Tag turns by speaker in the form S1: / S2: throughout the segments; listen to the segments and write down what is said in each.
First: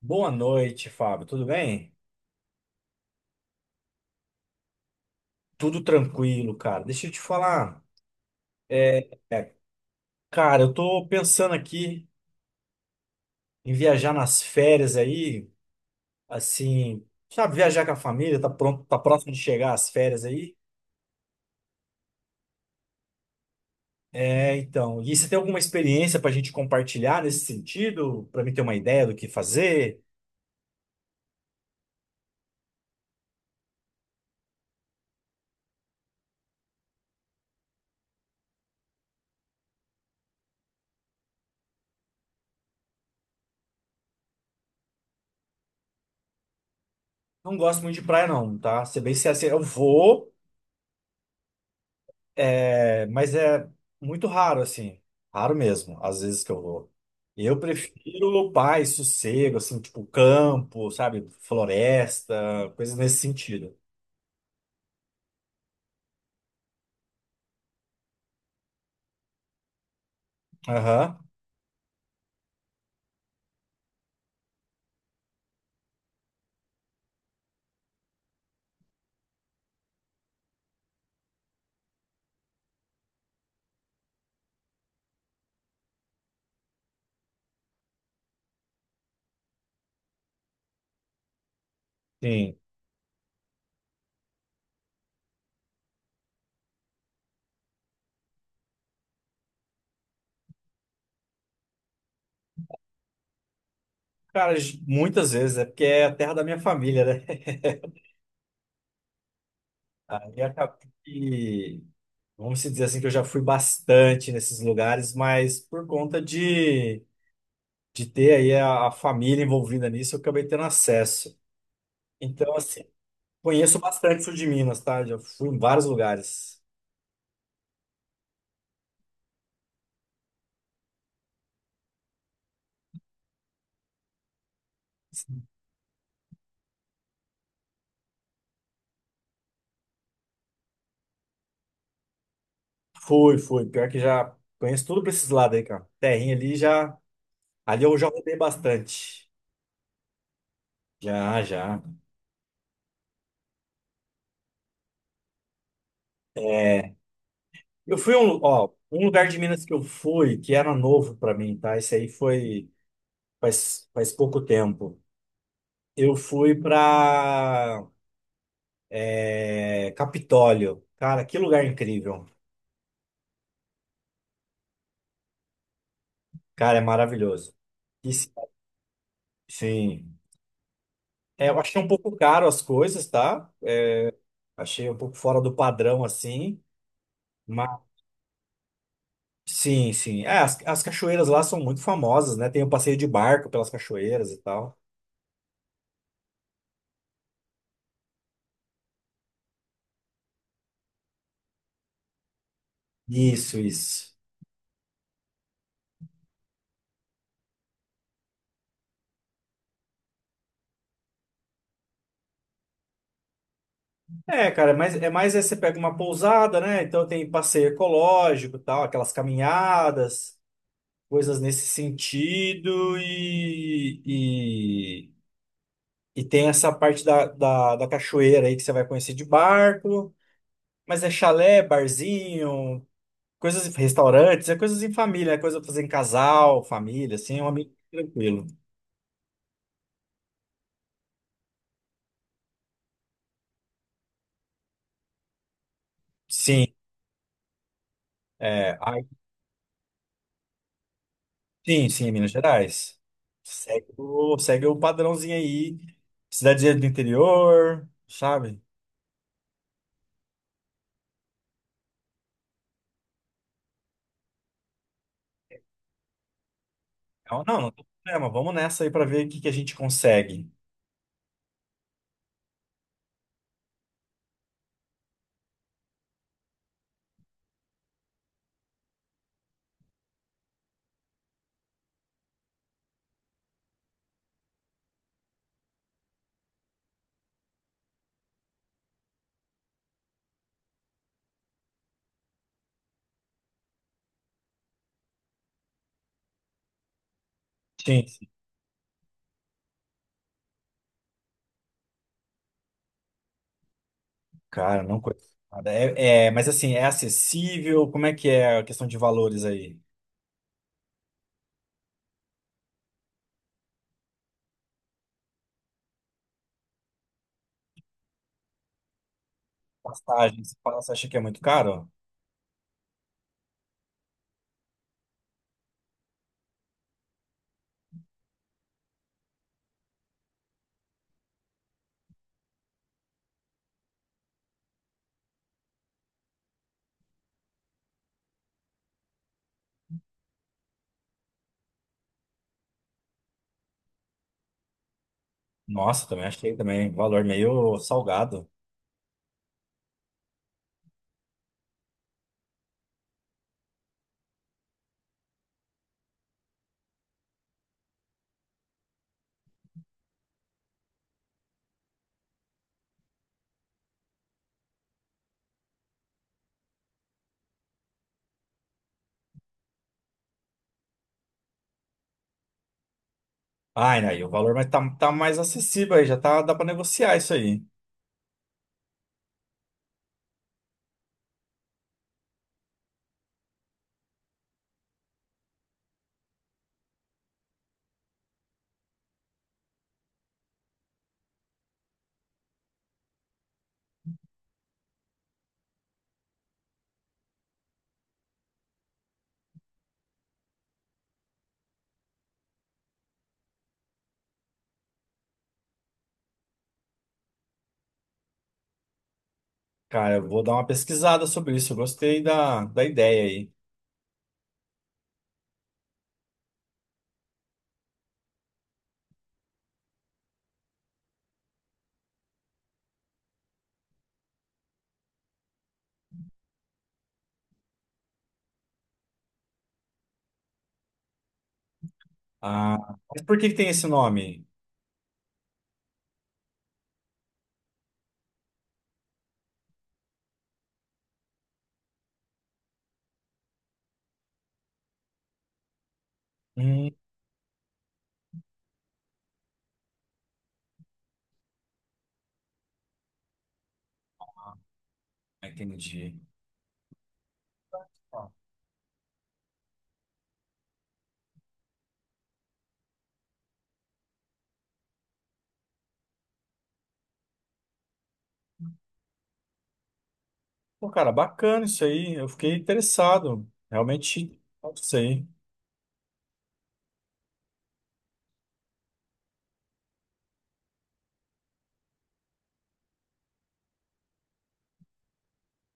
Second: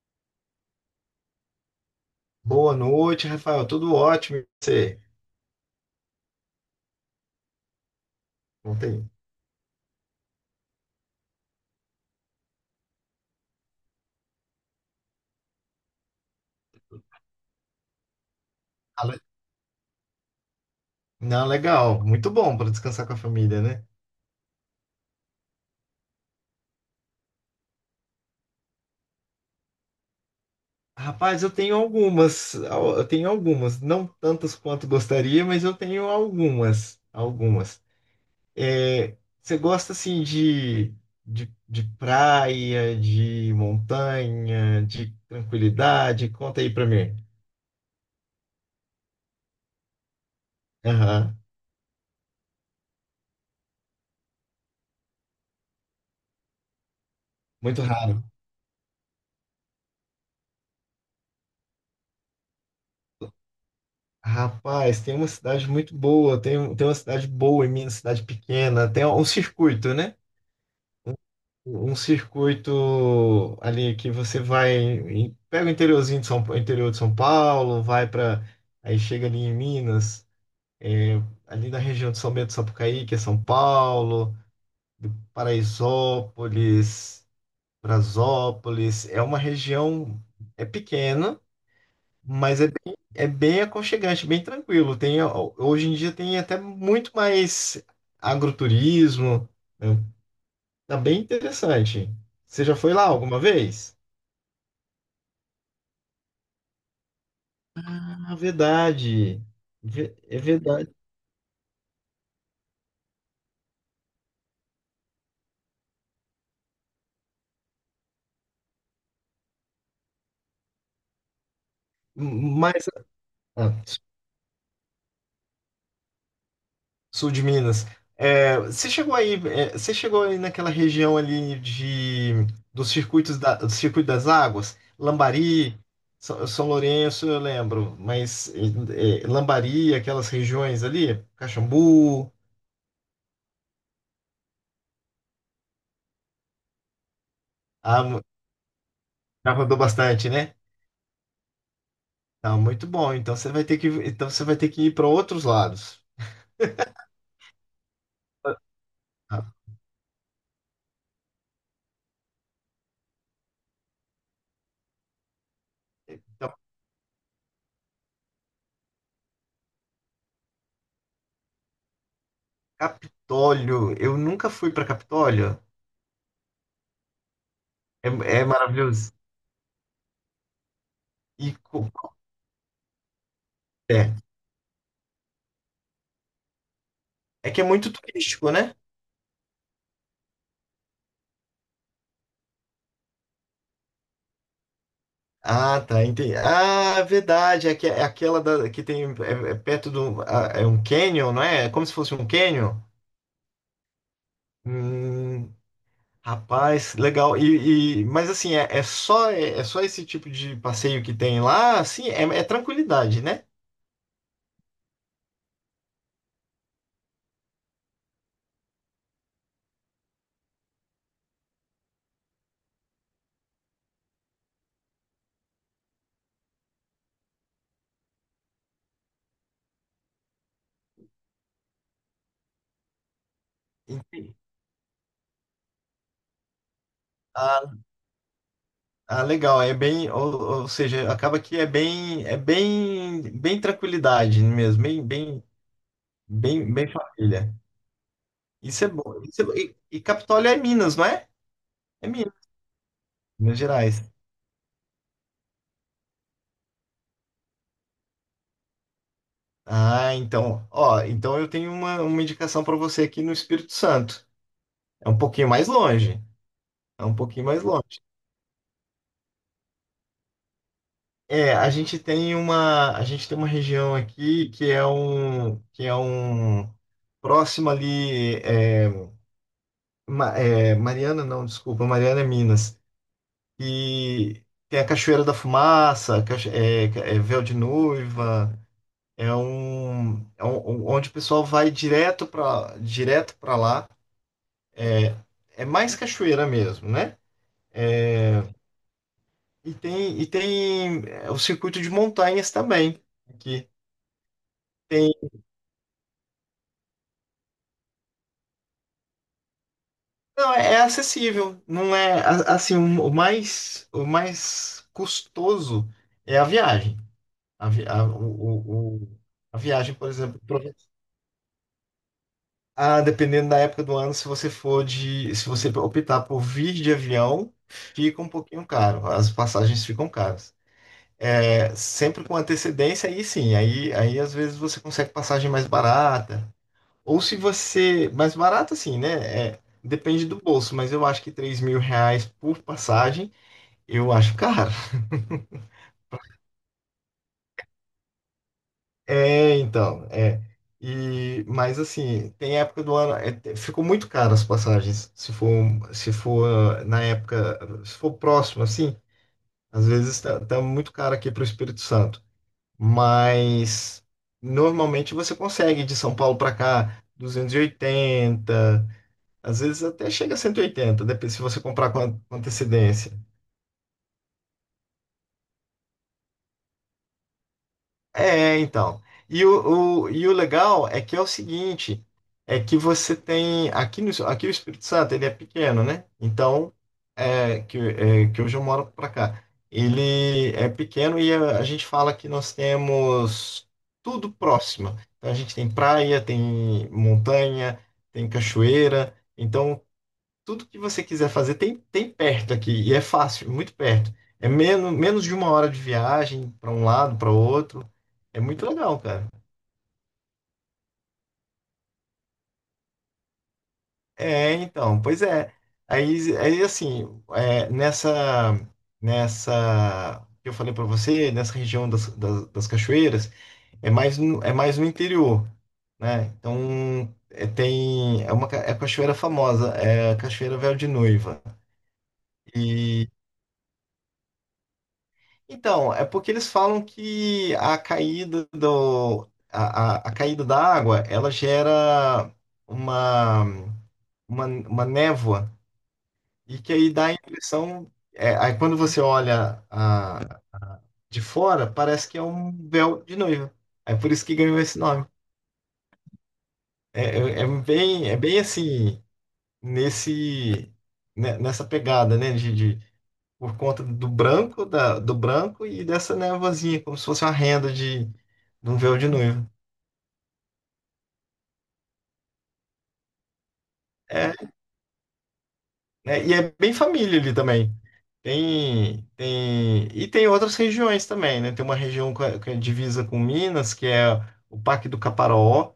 S1: Boa noite, Fábio. Tudo bem?
S2: Boa noite, Rafael. Tudo ótimo. E você?
S1: Tudo tranquilo, cara. Deixa eu te falar. É,
S2: Ontem.
S1: é, cara, eu tô pensando aqui em viajar nas férias aí, assim, sabe, viajar com a família, tá pronto, tá
S2: Ah, le-
S1: próximo de chegar as férias aí.
S2: Não, legal. Muito bom para descansar com a família, né?
S1: É, então. E você tem alguma experiência pra gente compartilhar nesse sentido? Pra mim ter uma ideia do que fazer?
S2: Rapaz, eu tenho algumas. Eu tenho algumas. Não tantas quanto gostaria, mas eu tenho algumas. Algumas. É, Você gosta, assim, de praia, de montanha, de tranquilidade? Conta aí para mim.
S1: Não gosto muito de praia, não, tá? Ser bem sincero, assim, eu vou.
S2: Aham.
S1: É, mas é muito raro, assim. Raro mesmo, às vezes que eu vou. Eu
S2: Muito raro.
S1: prefiro paz, sossego, assim, tipo campo, sabe? Floresta, coisas nesse sentido.
S2: Rapaz, tem uma cidade muito boa, tem uma cidade boa em Minas, cidade pequena, tem um circuito, né?
S1: Aham,
S2: Um circuito ali que você vai, pega o interiorzinho de interior de São Paulo, vai para, aí chega ali em Minas, é, ali na região de São Bento do Sapucaí, que é São Paulo, do Paraisópolis, Brasópolis, é uma região, é pequena.
S1: sim.
S2: Mas é bem aconchegante, bem tranquilo. Tem, ó, hoje em dia tem até muito mais agroturismo, né? Tá bem interessante. Você já foi lá alguma vez?
S1: Cara, muitas vezes é porque é a terra da minha família, né?
S2: Ah, verdade. É
S1: Aí acaba
S2: verdade.
S1: que, vamos se dizer assim, que eu já fui bastante nesses lugares, mas por conta de ter aí a família envolvida nisso, eu acabei tendo acesso. Então, assim,
S2: Mas. Ah,
S1: conheço bastante o sul de Minas, tá? Já fui em vários lugares.
S2: Sul de Minas. Você chegou aí naquela região ali de dos circuitos da, do Circuito das Águas, Lambari, São Lourenço, eu lembro, mas Lambari, aquelas regiões ali, Caxambu.
S1: Fui, fui. Pior que já conheço tudo pra esses lados aí, cara. Terrinha ali já. Ali eu
S2: ah,
S1: já
S2: mu-
S1: rodei bastante.
S2: Já rodou bastante, né?
S1: Já, já.
S2: Tá, muito bom. Então você vai ter que, então você vai ter que ir para outros lados.
S1: Eu fui a ó, um lugar de
S2: Tá?
S1: Minas que eu fui, que era novo pra mim, tá? Isso aí foi faz pouco tempo. Eu fui pra Capitólio. Cara, que lugar incrível.
S2: Capitólio, eu nunca fui para Capitólio.
S1: Cara, é maravilhoso.
S2: É,
S1: E,
S2: É maravilhoso.
S1: sim, é,
S2: E
S1: eu achei um
S2: co-
S1: pouco caro as coisas, tá?
S2: é,
S1: Achei um pouco fora do padrão assim.
S2: é que é
S1: Mas
S2: muito turístico, né?
S1: sim, sim. É, as cachoeiras lá são muito famosas, né? Tem o passeio de barco pelas cachoeiras e tal.
S2: Ah, tá, entendi. Ah, é verdade, que é aquela da, que tem, é perto do, é um canyon, não é? É como se fosse um canyon.
S1: Isso, isso.
S2: Hum, Rapaz, legal. Mas assim, é só esse tipo de passeio que tem lá, assim, é tranquilidade, né?
S1: É, cara, mas é mais é você pega uma pousada, né? Então tem passeio ecológico, e tal, aquelas caminhadas, coisas nesse sentido e tem essa parte da cachoeira aí que você vai conhecer de barco, mas é chalé, barzinho, coisas, restaurantes, é coisas em família, é coisa pra fazer em casal, família, assim, é um
S2: Ah,
S1: ambiente tranquilo.
S2: ah, legal, ou seja, acaba que é bem tranquilidade mesmo, bem bem
S1: Sim,
S2: bem, bem família.
S1: é,
S2: Isso é
S1: aí-
S2: bom. Isso é bom. E Capitólio é Minas, não é?
S1: sim,
S2: É
S1: sim, Minas
S2: Minas,
S1: Gerais.
S2: Minas Gerais.
S1: Segue o padrãozinho aí, cidadezinha do interior, sabe?
S2: Ah, então, ó, então eu tenho uma, indicação para você aqui no Espírito Santo. É um pouquinho mais longe. É um
S1: Não,
S2: pouquinho
S1: não,
S2: mais
S1: não tem
S2: longe.
S1: problema, vamos nessa aí pra ver o que que a gente consegue.
S2: A gente tem uma, a gente tem uma região aqui que é um próximo ali, Mariana, não, desculpa, Mariana é Minas. E tem a Cachoeira da Fumaça, é Véu de Noiva. É um, onde o pessoal vai direto para lá. É, é mais cachoeira mesmo, né?
S1: Sim, sim.
S2: É, e tem o circuito de montanhas também. Aqui.
S1: Cara, não
S2: Tem,
S1: conheço nada. É, é, mas assim, é acessível? Como é que é a questão de valores aí?
S2: não, é acessível. Não é assim, o mais custoso é a viagem. A, vi- a, o- a viagem, por exemplo.
S1: Passagens, você acha que é muito caro?
S2: Dependendo da época do ano, se você optar por vir de avião, fica um pouquinho caro. As passagens ficam caras. Sempre com antecedência, aí sim, aí às vezes você consegue passagem mais barata. Ou se você. Mais barata, sim, né? Depende do bolso, mas eu acho que R$ 3.000 por passagem, eu acho caro.
S1: Nossa, também achei também, valor meio salgado.
S2: É, então, é. Mas assim, tem época do ano, ficou muito caro as passagens. Se for na época. Se for próximo, assim, às vezes tá muito caro aqui para o Espírito Santo. Mas normalmente você consegue de São Paulo para cá 280, às vezes até chega a 180, depende se você comprar com antecedência.
S1: Ai, aí o valor mas tá, tá mais acessível aí, já tá, dá pra negociar isso aí.
S2: Então. E o legal é que é o seguinte, é que você tem aqui no aqui o Espírito Santo, ele é pequeno, né? Então é, que hoje eu moro para cá. Ele é pequeno e a gente fala que nós temos tudo próximo. Então a gente tem praia, tem montanha, tem cachoeira. Então tudo que você quiser fazer tem perto aqui, e é fácil, muito perto. É menos de uma hora de viagem para um lado, para outro. É muito legal, cara.
S1: Cara, eu vou dar uma pesquisada sobre isso, eu gostei da ideia aí.
S2: É, então, pois é. Aí assim, é, nessa, nessa, que eu falei para você, nessa região das cachoeiras, é mais no interior, né? Então, é a cachoeira famosa, é a Cachoeira Véu de Noiva.
S1: Ah, mas por que que tem esse nome?
S2: Então, é porque eles falam que a caída do, a caída da água, ela gera uma, uma névoa e que
S1: Hum,
S2: aí dá a impressão, aí quando você olha a, de fora, parece que é um véu de noiva. É por isso que ganhou esse nome.
S1: entendi.
S2: É, é, é bem, é
S1: Ah,
S2: bem assim, nesse, nessa pegada, né, de, por conta do branco, do branco e dessa névoazinha, como se fosse uma renda de um véu de noiva.
S1: pô, cara, bacana isso aí, eu fiquei interessado.
S2: É,
S1: Realmente, isso aí.
S2: né? E é bem família ali também. E tem outras regiões também, né? Tem uma região que é divisa com Minas, que é o Parque do Caparaó,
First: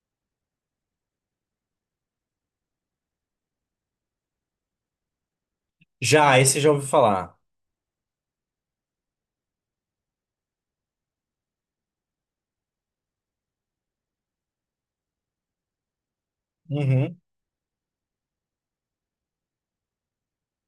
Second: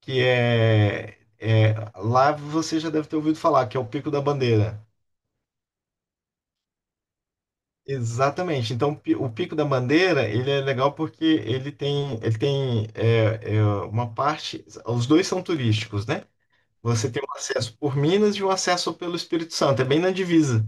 S2: que lá você já deve ter ouvido falar, que é o Pico da Bandeira.
S1: Já, esse já ouvi falar.
S2: Exatamente. Então, o Pico da Bandeira, ele é legal porque ele tem, ele tem uma parte, os dois são turísticos, né? Você
S1: Uhum.
S2: tem um acesso por Minas e um acesso pelo Espírito Santo, é bem na divisa.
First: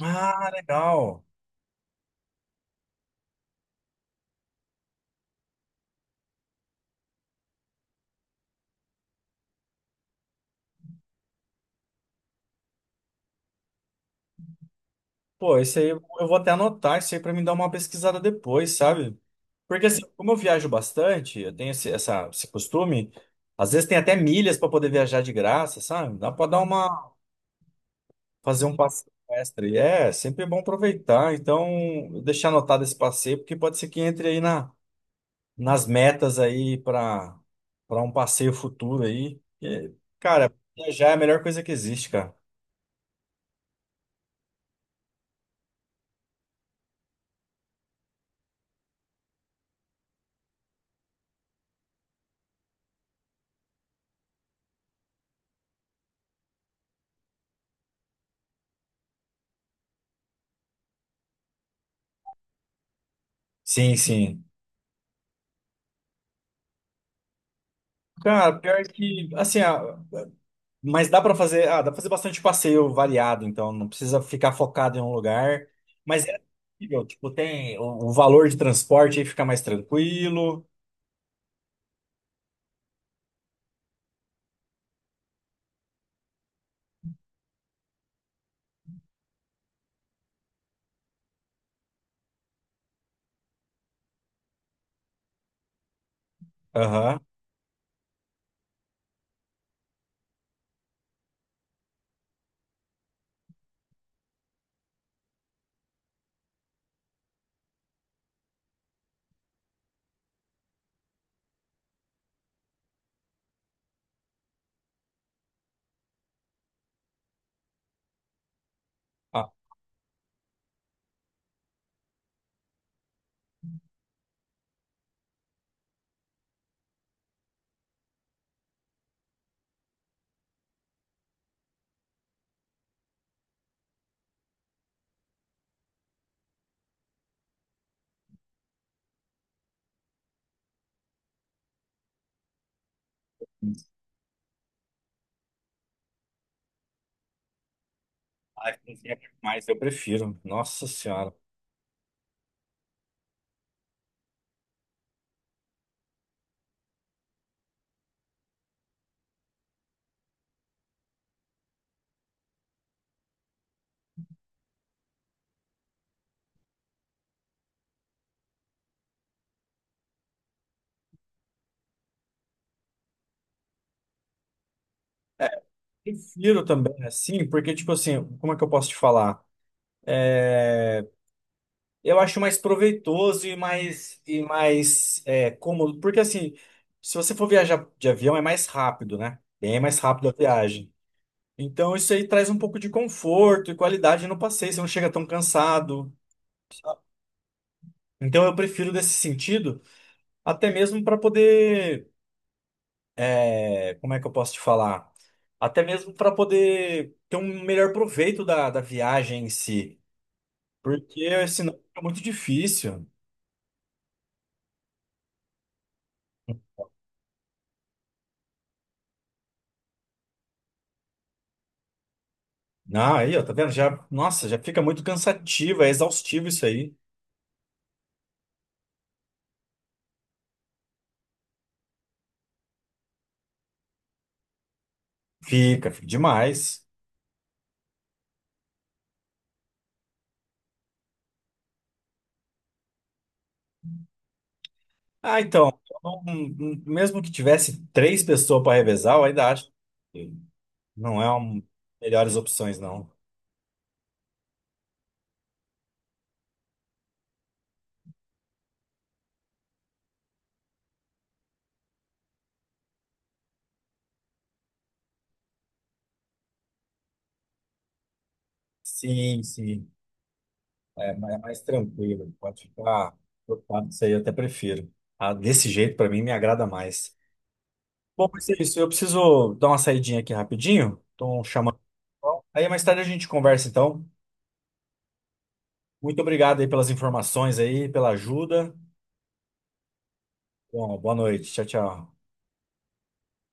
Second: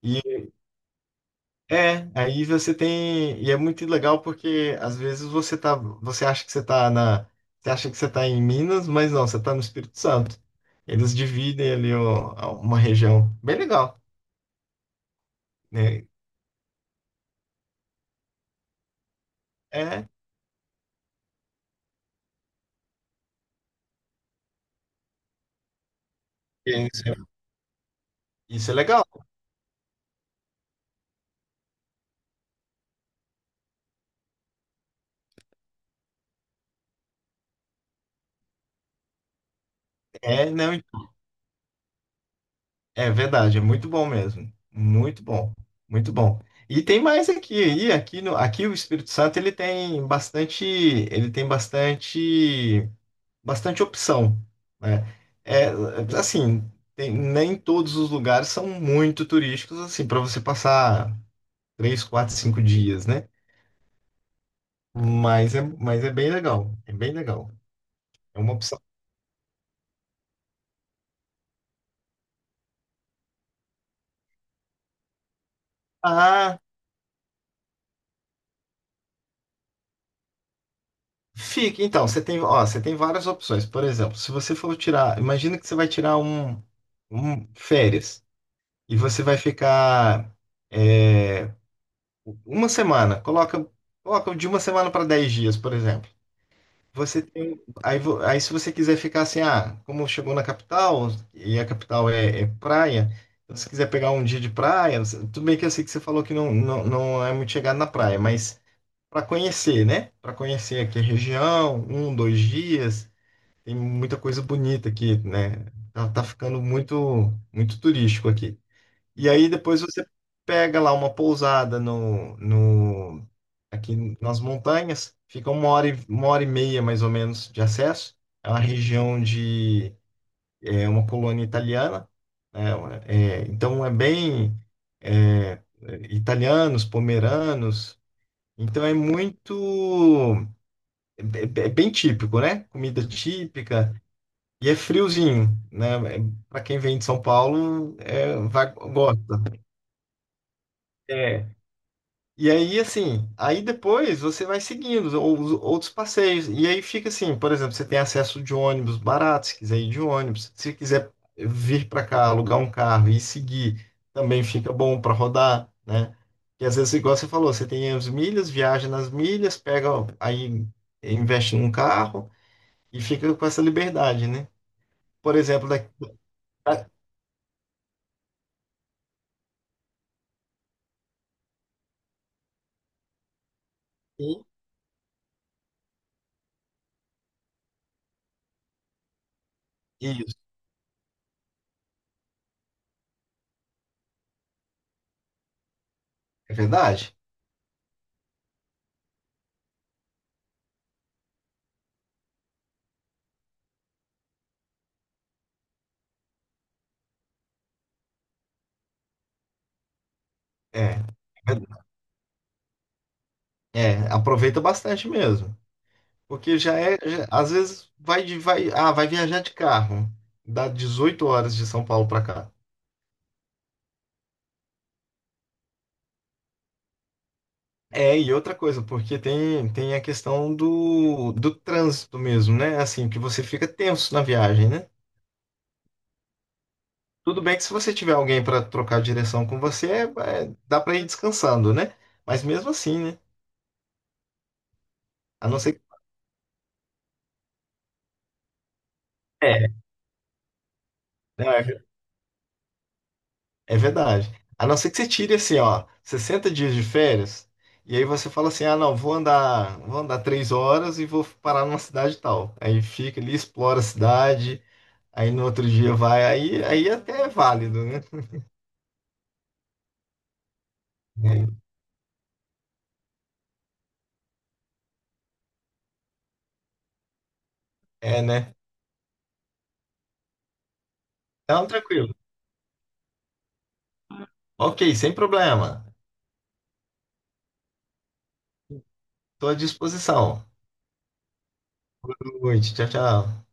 S1: Ah, legal.
S2: Aí você tem, e é muito legal porque às vezes você tá, você acha que você acha que você tá em Minas, mas não, você tá no Espírito Santo. Eles dividem ali uma região bem legal,
S1: Pô, esse aí eu
S2: né?
S1: eu vou até anotar isso aí pra me dar uma pesquisada depois, sabe? Porque assim,
S2: É,
S1: como eu viajo bastante, eu tenho esse costume, às vezes tem até milhas pra poder viajar de graça, sabe? Dá pra dar
S2: é, isso
S1: uma,
S2: é,
S1: fazer
S2: isso é
S1: um
S2: legal.
S1: passeio extra. E é sempre é bom aproveitar. Então, eu deixar anotado esse passeio, porque pode ser que entre aí nas metas aí pra para um passeio futuro aí. E,
S2: É,
S1: cara,
S2: não,
S1: viajar é a melhor coisa que existe, cara.
S2: é verdade, é muito bom mesmo. Muito bom, muito bom. E tem mais aqui, e aqui no, aqui o Espírito Santo, ele tem bastante, ele tem bastante opção, né? É, assim, nem todos os lugares são muito turísticos, assim, para você passar 3, 4, 5 dias, né?
S1: Sim, sim.
S2: Mas é bem legal, é bem legal. É uma
S1: Cara,
S2: opção.
S1: pior que, assim, mas dá para fazer, ah, dá para fazer bastante passeio variado, então não precisa ficar focado em um lugar. Mas é
S2: Ah,
S1: possível, tipo, tem o valor de transporte aí fica mais tranquilo.
S2: fica, então, você tem, ó, você tem várias opções. Por exemplo, se você for tirar, imagina que você vai tirar um férias e você vai ficar uma semana, coloca de uma semana para 10 dias, por exemplo.
S1: Aham.
S2: Você tem. Aí, se você quiser ficar assim, como chegou na capital, e a capital é praia, então se quiser pegar um dia de praia, tudo bem que eu sei que você falou que não, não, não é muito chegado na praia, mas para conhecer, né? Para conhecer aqui a região, um, dois dias, tem muita coisa bonita aqui, né? Tá, tá ficando muito, muito turístico aqui. E aí
S1: Ah,
S2: depois você pega lá uma pousada no, no aqui nas montanhas, fica uma hora e meia mais ou menos de acesso. É uma região de é uma colônia italiana, né? Então é bem, é, italianos, pomeranos. Então é muito é, é é bem típico, né? Comida típica e é friozinho, né? Para quem vem de São Paulo,
S1: a
S2: vai,
S1: cozinha é
S2: gosta.
S1: mais eu prefiro. Nossa Senhora.
S2: É, E aí, assim, aí depois você vai seguindo os outros passeios. E aí fica assim, por exemplo, você tem acesso de ônibus barato, se quiser ir de ônibus. Se quiser vir para cá, alugar um carro e seguir, também fica bom para rodar, né? E às vezes, igual você falou, você tem as milhas, viaja nas milhas, pega, aí investe num carro e fica com essa liberdade, né? Por exemplo, daqui,
S1: Prefiro
S2: daqui
S1: também assim, porque tipo assim, como é que eu posso te falar? Eu acho mais proveitoso e mais é, cômodo, porque assim, se você for viajar de avião é mais rápido, né? Bem mais rápido a
S2: isso,
S1: viagem. Então isso aí traz um pouco de conforto e qualidade no passeio, você não chega tão cansado.
S2: é verdade?
S1: Então eu prefiro desse sentido, até mesmo para poder, é, como é que eu posso te falar? Até mesmo para poder ter um melhor proveito da viagem em si,
S2: É,
S1: porque
S2: é,
S1: senão fica muito difícil.
S2: Aproveita bastante mesmo. Porque às vezes vai viajar de carro, dá 18 horas de São Paulo para cá.
S1: Ah, aí, ó, tá vendo? Já, nossa, já fica muito cansativo, é exaustivo isso aí.
S2: E outra coisa, porque tem a questão do trânsito mesmo, né? Assim, que você fica tenso na viagem, né?
S1: Fica, fica demais.
S2: Tudo bem que se você tiver alguém para trocar direção com você, dá para ir descansando, né? Mas mesmo assim, né?
S1: Ah,
S2: A não
S1: então,
S2: ser que.
S1: mesmo que tivesse três pessoas para revezar, eu ainda acho.
S2: É,
S1: Não é uma das
S2: né?
S1: melhores opções, não.
S2: É verdade. A não ser que você tire assim, ó, 60 dias de férias, e aí você fala assim, ah, não, vou andar 3 horas e vou parar numa cidade tal. Aí fica ali, explora a cidade, aí no outro dia vai, aí até é válido, né?
S1: Sim, sim. É, é mais tranquilo. Pode ficar preocupado. Isso aí eu até prefiro. Ah, desse jeito, pra mim, me agrada mais.
S2: É,
S1: Bom, mas é
S2: né?
S1: isso. Eu preciso dar uma saidinha aqui rapidinho. Estão
S2: Então,
S1: chamando.
S2: tranquilo.
S1: Aí mais tarde a gente conversa, então.
S2: Ok, sem problema.
S1: Muito obrigado aí pelas informações aí, pela ajuda.
S2: Estou à disposição.
S1: Bom, boa noite. Tchau,
S2: Boa
S1: tchau.
S2: noite, tchau, tchau.